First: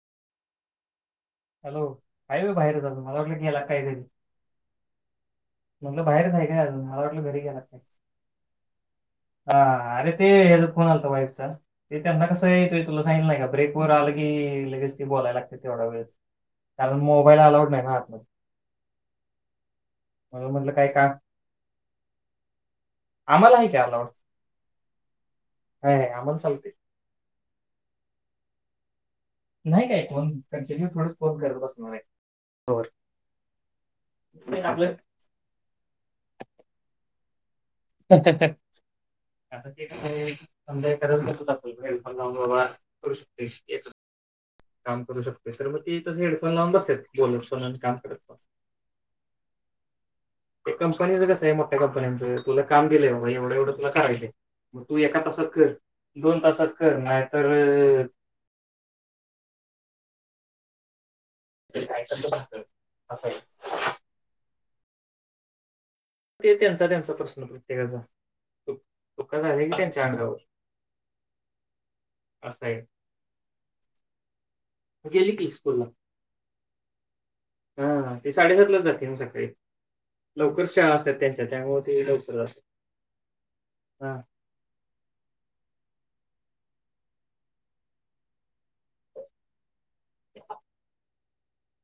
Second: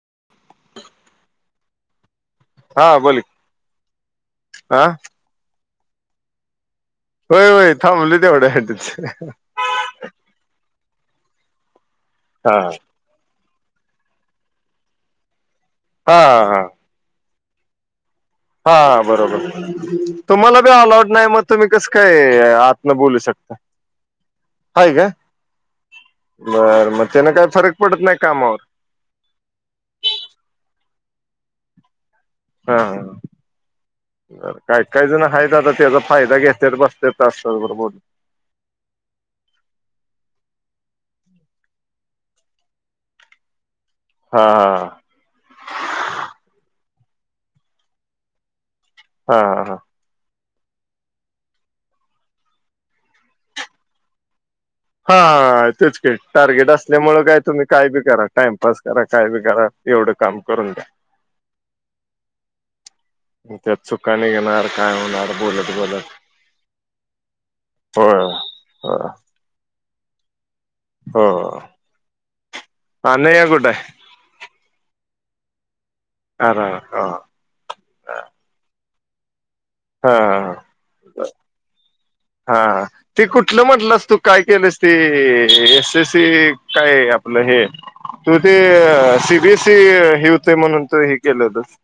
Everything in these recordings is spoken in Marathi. [inaudible] हॅलो, आहे व्हय बाहेरच हा अजुन मला बोल वाटलं की गेला का काय घरी. हा म्हणलं बाहेरच हाय काय अजून. मला वाटलं घरी होय गेला होय का काय, थांबली तेवढ्यासाठीच अंऽऽ अरे ते हेजा फोन आलता, वाईफ चा ते त्यांना कसं हा य, तुला सांगलं नाही का ब्रेकवर आलं की लगेच त बोलाय लागते तेवढा हा हा हाऽऽ यला अलाउड नाही नाऽऽ आत मद्ये हा बरोबर, म्हणून तुम्हाला बी म्हटलं काय का अलावड नाही मग तुम्ही कसं काय आतन बोलू शकता, म्हाला आहे की अलावड हाय का, बरंऽ ऽऽमग त्याना काय फरक पडत नाही कामावर नाही काय कोण, कंटीन्यू थोडचं फोन करत बसणार य हा, ऽऽ ते काही आपलं काही जण हायतं आता त्याचा फायदा घेत्यात बस्त्यात हाऽऽऽऽआता ते काय चालंलय, [inaudible] हा काम करू शकतोय तर मग ती तस हेडफोन लावून बसत्यात, बोलत पन आणी काम करत पण, हा हा हाऽऽ ते कंपनीचं कसयं, मोठ्या कंपनी्यांचं, तुला काम दिलंय बाबा एवढं एवढं तुला करायचय, हाऽऽऽ तेच की, टार्गेट कर असल्यामुळे काय नाहीतर तुम्ही काय बी करा, टाइमपास करा, काय बी करा, एवढं काम करून द्या, त्यात चुका [inaudible] निघणार काय होणार बोलत, बोलत, ते त्यांचा त्यांचा प्रश्न प्रत्येकाचा, होय हो तो का घालेल की त्यांच्या अंगावर. हो असं आहे अनघा कुठंय? गेली की स्कूलला, हा ती साडेसातलाच जाती ना सकाळी. हा लवकर शाळा असतात त्यांच्या त्यामुळे ते लवकर हा जातात ते कुठलं म्हटलंस तू हा काय केलंस ते ए एस. एस. ते काय आपलं हे तू ते सी. बी. एस. ते ही हुतंय म्हणून तु ही केल व्हतंस.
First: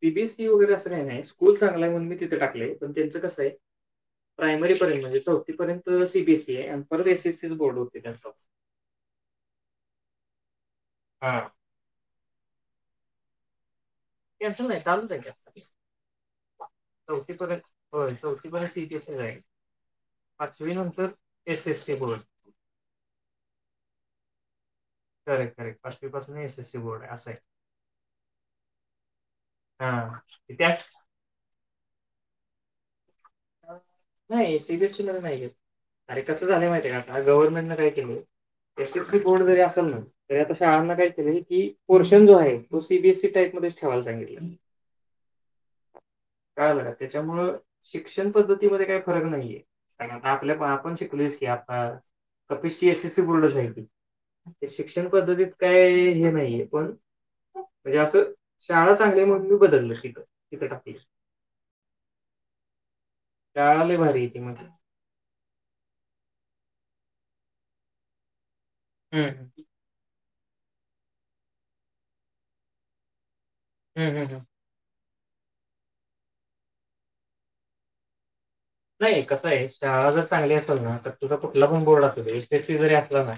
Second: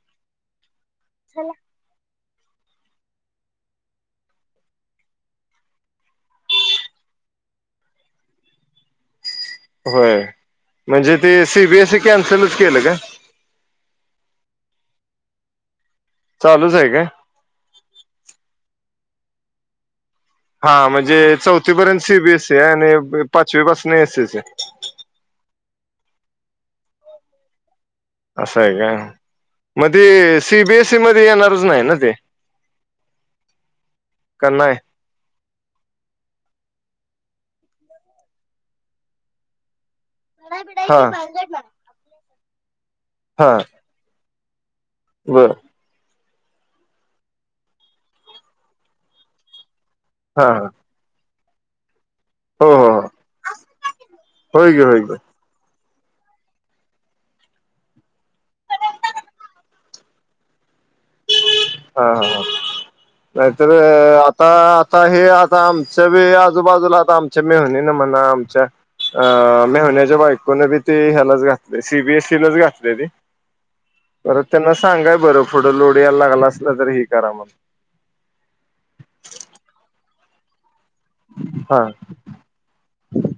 सी. बी. एस सी वगैरे असं नाही, स्कूल चांगल आहे म्हणून मी तिथं टाकलंय, पण त्यांचं कसाय प्रायमरीपर्यंत म्हणजे चौथीपर्यंत सी. बी. एस. ई हाय आणि परत एस. एस. सी. बोर्ड होतयं त्यांच [unintelligible] होय, म्हणजे ते सी. बी. एस. ई. कॅन्सलच केलं का? [unintelligible] ते चालूच आहे का नाही. हा पाचवी नंतर म्हणजे एस एस चौथीपर्यंत C. Board B. S. C. आणि पाचवी पासून S. S. C. Correct, correct पाचवी पासून एस. एस. सी बोर्ड हाय आसं हाय. असं हाय का? म ती हा सी. बी. त्याच एस. ई मध्ये येणारच नाही ना ते? नाही सी. बी. एस. सी. ला नाही घेत, अरे कसं झालंय माहिती आहे का ह्या गव्हर्नमेंटन काय केलयं, एस. एस. सी. बोर्ड जरी असलं ना तरी आता शाळांना हा काय केलंय की, पोर्शन जो आहे तो C. B. S. C. Type हा मध्येच ठेवायला सांगितलंय. बर. कळालं का, त्याच्यामुळं शिक्षण पद्धतीमध्ये काही फरक नाहीये. कारण आता हा आपल्या पण आपण शिकलोयचं की आता हो कपी सी. हो एस. एस. सी. बोर्डच हाय की, होय की होय की शिक्षण पद्धतीत काही ते हे नाहीये पण म्हणजे असं, शाळा चांगली हाय म्हणून मी बदलल तिथ, हिथं टाकलं. हा हा, नाहीतर लय भारी आहे ती आता, म्हणजे. आता, हे आता आमचं आजूबाजूला आता आमच्या मेव्हन्यानं म्हणा, आमच्या हं, हं. अ मेव्हन्याच्या बाय पुन्हा भी ती ह्यालाच घातलय, सी. बी. एस. सी. लाच घातलयं ती, हं, हं, हं. परत त्यांना सांगा बरं पुढं लोढ यायला लागला असल तर ही करा मग नाही कसं आहे शाळा जर चांगली असेल ना तर तुला कुठला पणं हा बोर्ड असुदे एस. एस. सी. जरी अस ली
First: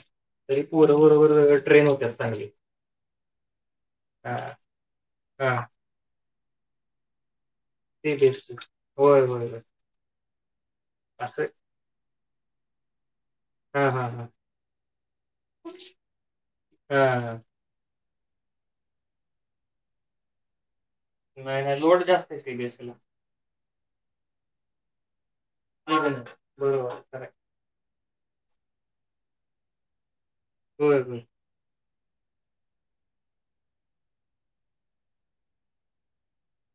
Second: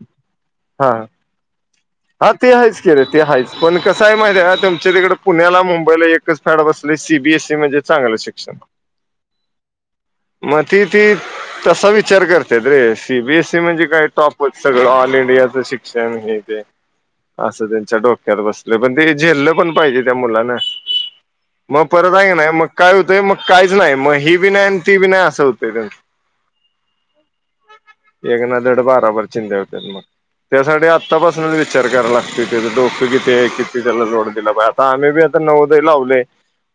तरी हा पोरं बरोबर ट्रेन होत्यात हा चांगली. ते हायचं की र ते हायचं पण कसं हाय माहिती हां, हाय का, तुमच्या तिकडं हां. पुण्याला, मुंबईला एक कच फॅड बसलंय सी. बी. एस. ई. म्हणजे ते चांगलं बेस्ट शिक्षण. होय, होय, होय. मग ती ती असं तसा विचार करत्यात रे. सी. बी. एस. सी. म्हणजे हां, काय हां, हां. टॉपच, सगळं ऑल इंडियाचं शिक्षण हे ते हं हं च्या डोक्यात बसलयं, पण ते झेललं पण पाहिजे त्या मुलांना. नाही, नाही मग लोड परत जास्त हाय क आहे नाही मग सी-बी-एस-सीला. काय होतंय, मग काहीच नाही, मग ही बी नाही आणि ती बी नाय असं हुतं होय, बरोबर हाय. एक ना धड भाराभर चिंध्या हुत्यात मग, त्यासाठी होय, होय. आत्तापासून विचार कराय लागतुयं, त्याच डोकं किती हाय? किती त्याला लोड दिला पाहिजे, आता आम्ही बी आता नवोदय लावलंय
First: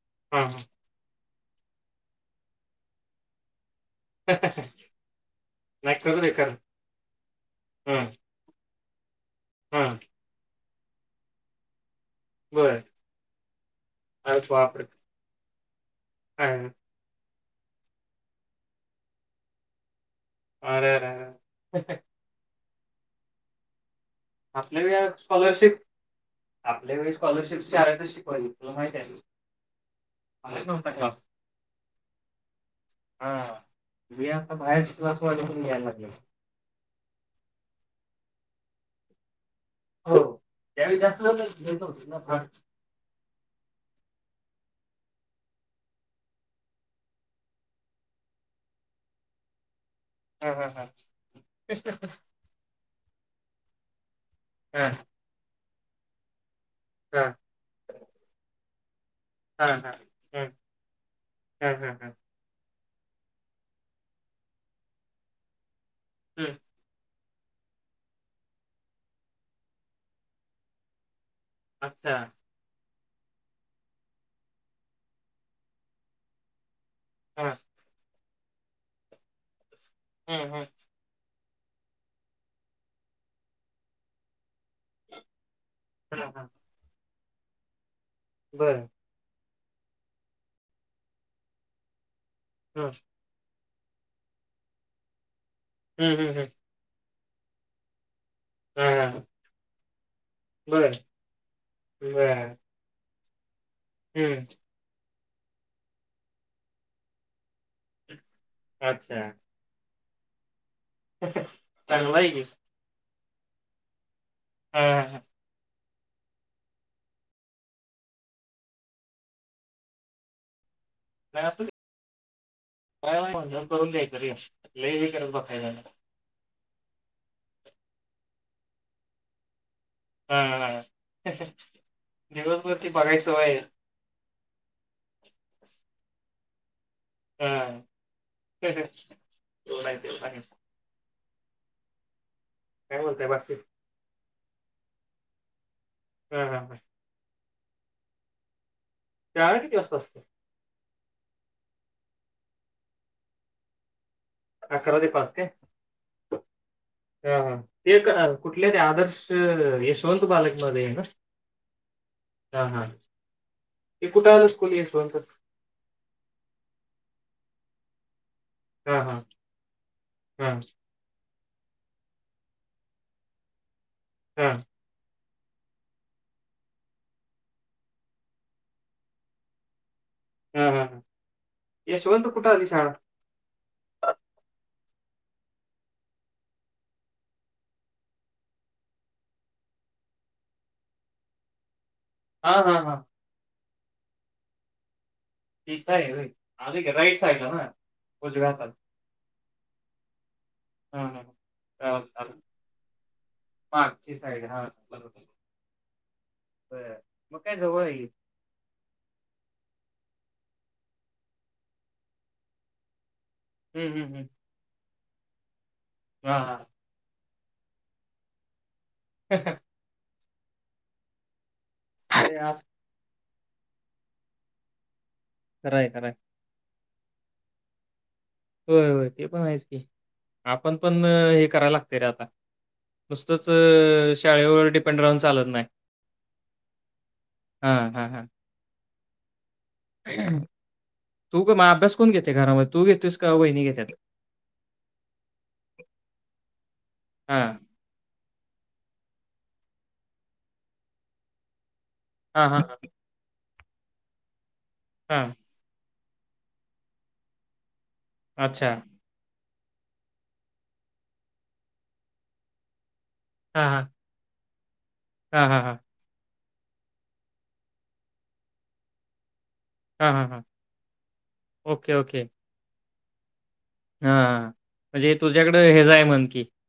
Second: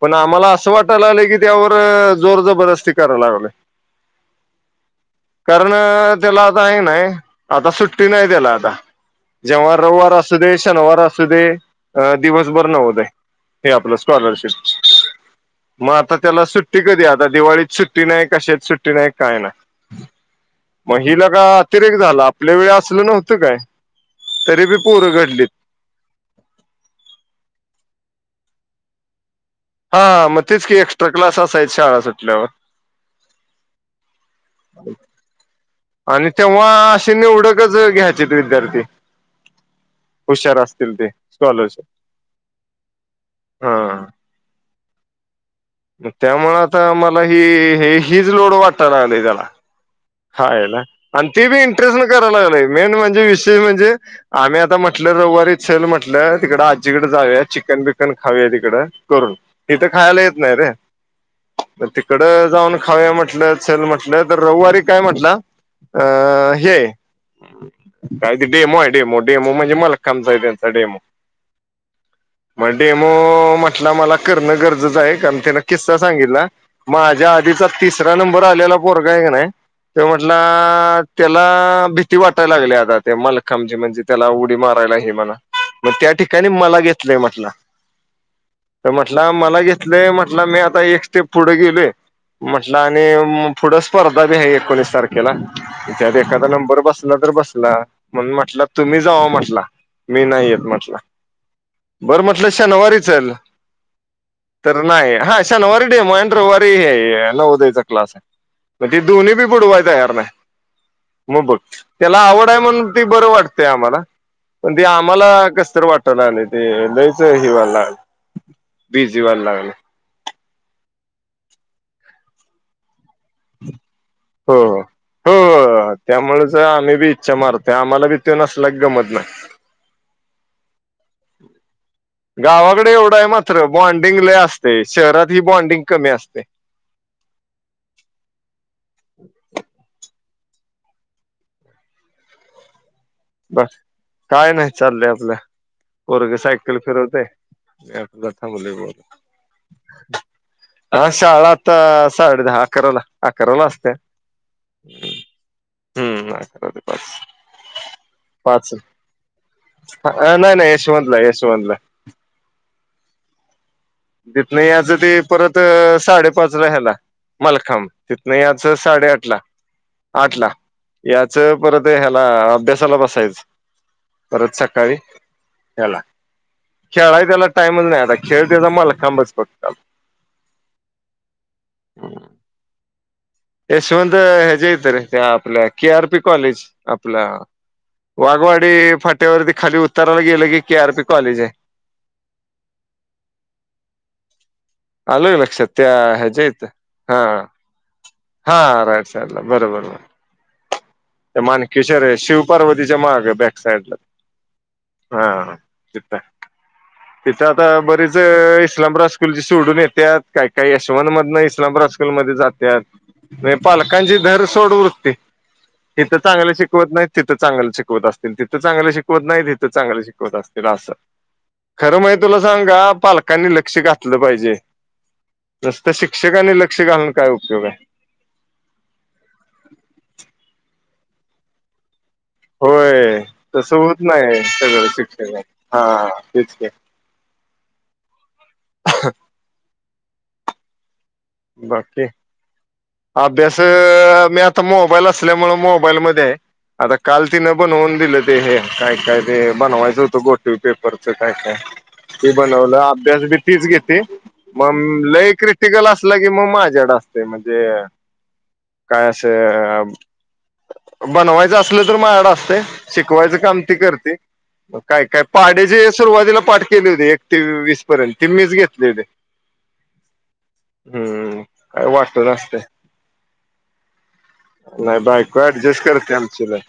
पण हां, आम्हाला हां. असं वाटायला लागलं की त्यावर जोर जबरदस्ती करायला लागलोय. [unintelligible] कारण, नाही करू दे त्याला खरं. आता हाय क नाही आता आहे. सुट्टी हं, नाही त्याला आता. जेव्हा हां. रविवार असू दे, शनिवार असू दे. अ दिवसभर बरं. नवोदय, हे आपल अरेच स्कॉलरशिप. बापरे! मग आता त्याला हां. सुट्टी कधी, आता दिवाळीत सुट्टी नाही, कशांत सुट्टी नाही, काय नाही. अरे, मग अरे, हि लका अरे! अतिरेक झाला, आपल्या वेळी असल नव्हत काय. तरी बी आपल्या वेळी पोरं घडलीत. स्कॉलरशिप, आपल्या वेळी स्कॉलरशिप शाळेतच शिक व्हयं, तुला माहित हाय व्हयं? हा मग तेच कि, एक्स्ट्रा क्लास असायचे शाळा सुटल्यावर. बाहेरची क्लास वा यायला लाग अशी निवडक च घ्यायची विद्यार्थी. हो. हुशार असतील त्यावेळी ते जास्त लोकं घेत स्कॉलरशिप नव्हते ना. हां, हा त्यामुळे आता मला हि हे हीच लोड वाटा या लागली त्याला हां, हाय हां, ना हां. आणि ते बी इंटरेस्ट न करायला लागलय मेन म्हणजे विशेष म्हणजे आम्ही आता हां, म्हटल रविवारी असेल म्हटल तिकड आजीकडे हां, जाऊया चिकन बिकन खाऊया तिकड. करून हां, तिथे हां. खायला येत हं, नाही रे हां, हां, हां. तिकड जाऊन खाउया म्हटल चल म्हटल तर रविवारी काय म्हटल अ हं. हे काय ते डेमो आहे डेमो डेमो म्हणजे [unintelligible] डेमो. अच्छा. मग डेमो म्हटला मला करण गरजेच आहे. कारण त्यान किस्सा सांगितला. माझ्या हां. आधीचा तिसरा नंबर आलेला पोरगय का नाही ते म्हटला हं, हं. त्याला भीती वाटायला लागली आता ते मालखांमजे म्हणजे त्याला उडी मारायला हे म्हणा मग त्या हां, हां. ठिकाणी मला घेतलंय म्हटल बरं. तर म्हटला मला घेत म्हटलं मी आता एक स्टेप पुढे गेले म्हटल हं. आणि पुढ स्पर्धा बी आहे. एकोणीस तारखेला इथ हं, हं, एखादा हं. नंबर बसला तर बसला. म्हण म्हटलं हां, तुम्ही हां. जाव म्हटला मी नाही येत बरं, म्हटल. बरं म्हटल शनवारी चल. हं. तर नाही हा शनिवारी डेमो हाय आणि रविवारी हे नवदयाचा क्लास आहे. ते अच्छा. दोन्ही बी बुडवाय तयार नाही. मग बघ चांगलं त्याला की. आवड आहे म्हणून ती बर वाटतेय आम्हाला. पण हां, ते हां, हां. आम्हाला कस तर वाटत. ले ते लयच हिवाल ला बिझी हि वयाल लागल. [unintelligible] हो हो. हो हो [unintelligible] त्यामुळेच आम्ही बी इच्छा मारते. आम्हाला बी ते नसल्या गमत नाही. हा हा दिवसभर ती गावाकडे एवढा बघायची आहे सवय मात्र बॉन्डिंग लय अस शहरात ही बॉनडिंग कमी असते. हा [unintelligible] काय म्हणतय बाकी, बस काय नाही चाललंय आपल्या पोरग हा हा हा सायकल फिरवतेय. मी आपला थांबलोय मो शाळा किती वाजता असते. हा शाळा तर साडे दहा अकराला अकराला असते. अकरा ते पाच ते हम्म अकरा ते हा हा ते कुठले पाच ते आदर्श पाच यशवंत नाही बालक नाही मध्ये ना. यशवंतला यशवंतला हा हा,, ते कुठं आलं तिथन स्कूल याचं ते यशवंत? परत साडेपाचला ह्याला मालखांम ति नाही याच हा हा साडेआठ ला आठ ला हा या परत ह्याला अभ्यासाला बसायच हा परत सकाळी. त्याला खेळाय त्याला टाइमच नाही आता खेळ त्याचा मला खांबच फक्त. हम् हम हम यशवंतु कुठ आलीशाळा. यशवंत ह्या जे येत रे, त्या आपल्या के आर पी कॉलेज आपलं वाघवाडी फाट्यावरती खाली उत्तराला गेलं की के आरपी कॉलेज आहे. हां हां हां. अल का लक्षात? त्या तिथं आहे होय. ह्याच्या इथं, आलं की राईट हां, साईडला ना उजव्या हाताला. हा राईट साइडला. बरोबर हा हा हा. बरोबर. मानकेश्वर चालेल आहे चालेल शिवपार्वतीच्या माग, बॅक साइडला. मागची साईड हा बरोबर. हा तिथ. बर मग तिथ काय आता जवळ आहे की. बरीच इस्लामरास्कूलची तोडून येतात. काय काय यशवंत मधन इस्लामरास्कलमध्ये जातात. नाही हं, हं, पालकांची हं. धर सोड वृत्ती. तिथं चांगले हां. शिकवत नाही तिथं चांगलं शिकवत असतील, तिथं चांगलं शिकवत नाही, तिथं चांगलं शिकवत असतील असं. खरं म्हणजे ते तुला असं सांगु का पालकांनी लक्ष घातलं पाहिजे. खरं आहे, नसत खरं आहे. शिक्षकाने लक्ष घालून काय उपयोग आहे? होय होय ते पण आहेच की आपण पण हे करायला लागतय रे आता. होय नुसतंच तसं होत नाही शाळेवर सगळं डिपेंड राहून शिक्षण चालत नाही. हा तेच की हां हं हं. [unintelligible] [unintelligible] तू का मग अभ्यास बाकी कोण घेते घरामध्ये? तू घेतोयस का अभ्यास वहिनी घेतात? मी आता मोबाईल असल्यामुळे मोबाईलमध्येये. आता काल तीन हां. बणवऊन दिल ते हे. काय काय ते बनवायचं होतं घोटीव पेपरच काय काय. ते हां, हां, बनवलं, हां. अभ्यास बी तीच घेते मग हां. लई क्रिटिकल असलं की मग माझ्याड असते. म्हणजे, अच्छा. काय असं बनवायचं असल तर माझ्याकडं असतय. शिकवायचं काम हां, ती हां. करते. काय काय हां, हां, पाढे हां. जे सुरुवातीला पाठ केली होती एक ते वीस पर्यंत. ते मीच घेतली होते. हां हां हां. हं हं हं, काय ओके, ओके. वाटत असतय. हां. नाही म्हणजे बायको तुझ्याकडं ऍडजस्ट ह्याचं आहे करते म्हण की आमची लई.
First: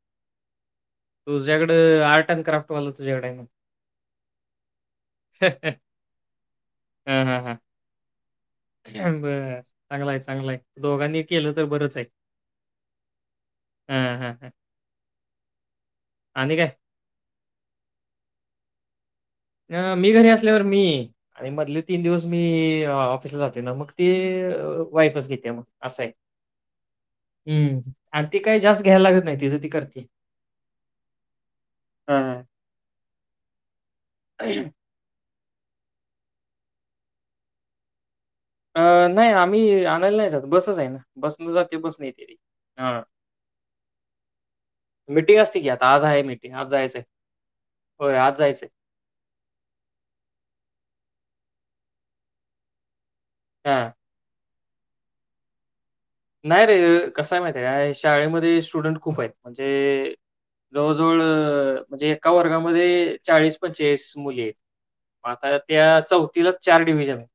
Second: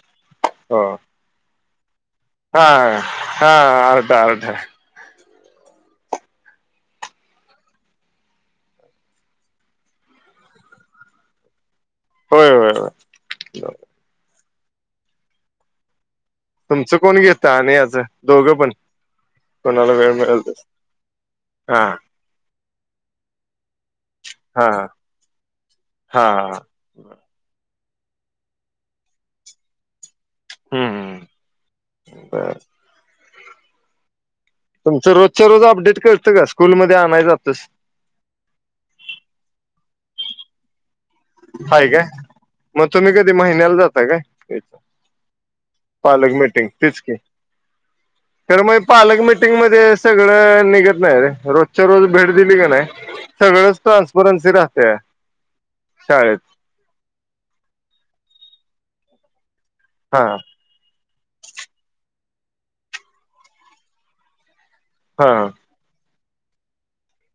तुझ्याकडं, आर्ट ॲन्ड हा क्राफ्ट वाल तुझ्याकड आहे म? हा अर्धा अर्धा हं हं हं. बर चांगलाय चांगलंय. दोघांनी केलं तर बरंच च आहे. होय होय होय ह ह हं. तुमचं कोण घेता आणि याचं दोघं पण? कोणाला अ मी वेळ घरी मिळेल असल्यावर तस मी, आणि मधले हा तीन दिवस मी ऑफिसला जातोय ना. मग ते हा वाईफच घेते मग असं आहे. हा. हं, आणि ती काही जास्त घ्यायला लागत नाही तिचं ती करते. हं हं हं, हां. बरं. तुमचं रोजच्या रोज अपडेट करतं का स्कूलमध्ये आणाय जातोस? अं नाही आम्ही आणायला नाही जात बसच आहे ना बस ने जाते हाय बस काय ने येते ती. मग हां. तुम्ही कधी महिन्याला जाता काय? क मिटिंग असते की. आता आज आहे मिटिंग, आज जायचं. खर मग पालक मिटिंग मध्ये सगळं निघत नाही रे. रोजच्या रोज भेट दिली का नाही सगळंच हां. ट्रान्सपरन्सी राहते. शाळेत नाही रे, कसये माहिती काय? शाळेमध्ये स्टुडंट खूप आहेत. म्हणजे हा जवळजवळ म्हणजे एका वर्गामध्ये चाळीस पंचास मुली आहेत. हा आता त्या चौथ तीला चार डिव्हजन आहेत.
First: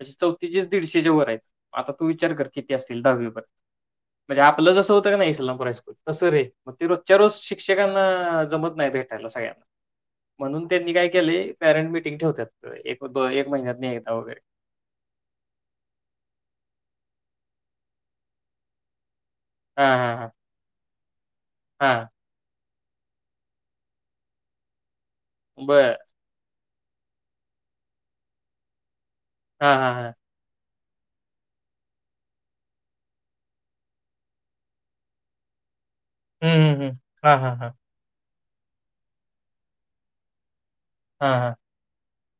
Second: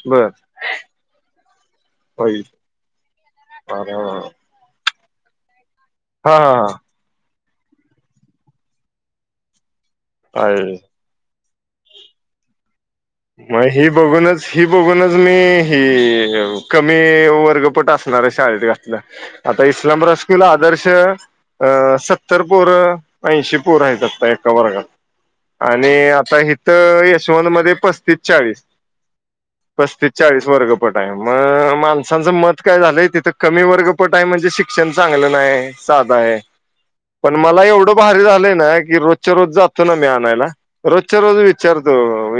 म्हणजे बर चौथीचेच दीडशेच्या वर आहेत. आता तू विचार होईल कर किती असतील तील दहावीपर्यंत. हा म्हणजे आपलं जसं होतं की नाही इस्लामपूर हस्कूल, तसं हा रे मग ते रोजच्या रोज शिक क्षकांना जमत नाही भेटायला सगळ्यांना. आहे म्हणून त्यांनी काय केले, पेरंट मिटिंग ठेवतात एक दो मग महिन्यातनं ही एकदा वगैरे. बघूनच ही बघूनच मी ह कमी र्पट असणार शाळेत घलं आता हां, हां, हां. इस्लामकूल आदर्श अं हां. सत्तर पोर ऐंशी पोर आहेत आता एका वर्गात आणि बरं. आता हथं यशवंत मध्ये पस्तीस चाळीस हां, हां, पस्तीस हां. चाळीस वर्ग पटाय मग माणसांचं मत काय झालंय तिथं कमी वर्ग पटाय म्हणजे शिक्षण चांगलं नाही साधा आहे हं, हं, हं. पण हां, हां, मला हां. एवढं भारी झाले ना की रोजच्या रोज जातो ना मी आणायला रोजच्या हां, रोज हां. विचारतो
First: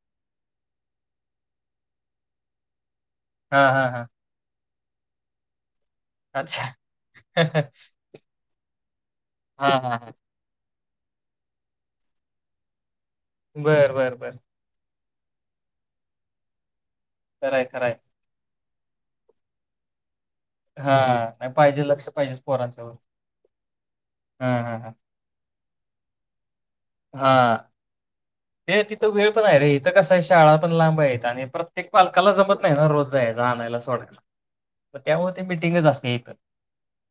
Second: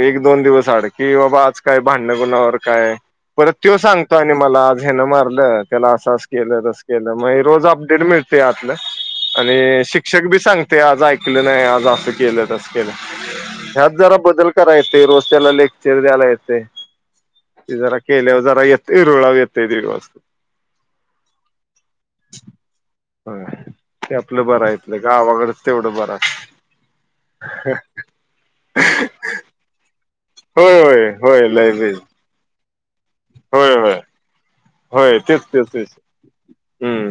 एक दोन दिवस आड की बाबा आज काय भांडण कुणावर काय परत हां, तो हां, हां. सांगतो आणि मला आज हेनं मारलं त्याला असं अस केलं अच्छा. तस केलं मग रोज हां, अपडेट मिळते आतलं आणि हां, हां. शिक्षक बी सांगते ते आज ऐकले नाही आज असं केलं तस केलं ह्यात बर बर जरा बर बदल करायं रोज त्याला लेक्चर द्यायला येतय खरं आहे, ते खरं आहे. जरा केल्यावर जरा येत रुळा येतय दीड वाजतू हा नाही पाहिजे लक्ष पाहिजे पोरांच्या व ते आपलं हा बरं आहे हा ह आपलं गावाकडच तेवढं बरंच हा ते तिथं वेळ पण आहे रे इथं कस शळा पण होय लांब होय आहेत आणि होय लय प्रत्येक बेस पालकाला जमत नाही रोज होय जायला होय सोडला तर होय त्यामुळे ते तेच तेच मीटिंगच तेच असते इथ हम्म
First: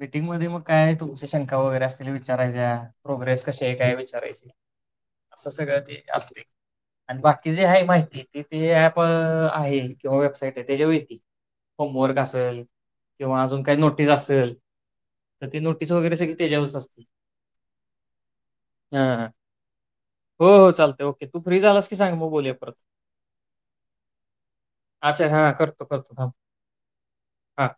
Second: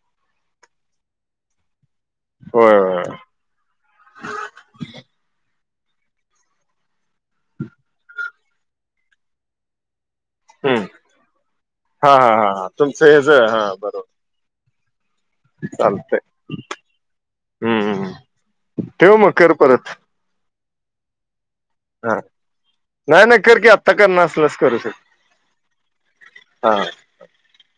मीटिंग मध्ये मग काय तुम शंका वगैरे असतील होय विचारायच्या होय प्रोग्रेस श कायचारची सगळं ते अस आणि बाकी जे आहे माहिती ते ते प आहे किंवा वेबसाईट आहे हम्म त्याच्याेवर येतील हा होमवर्क हा हा असेल हा तुमचं हेच किंवा अजून काही नोटीस असेल तर ती नोटीस वगैरे चालते सगळी त्याच्यावरच असते. हम्मम् हां, ठेव हां. मग कर परत हो हो चालते ओेू फ्री झालास की सांग हा मग बोलूया परत नाही नाही करकीी आत्ता करणार असलस करू अच्छा शक हा हा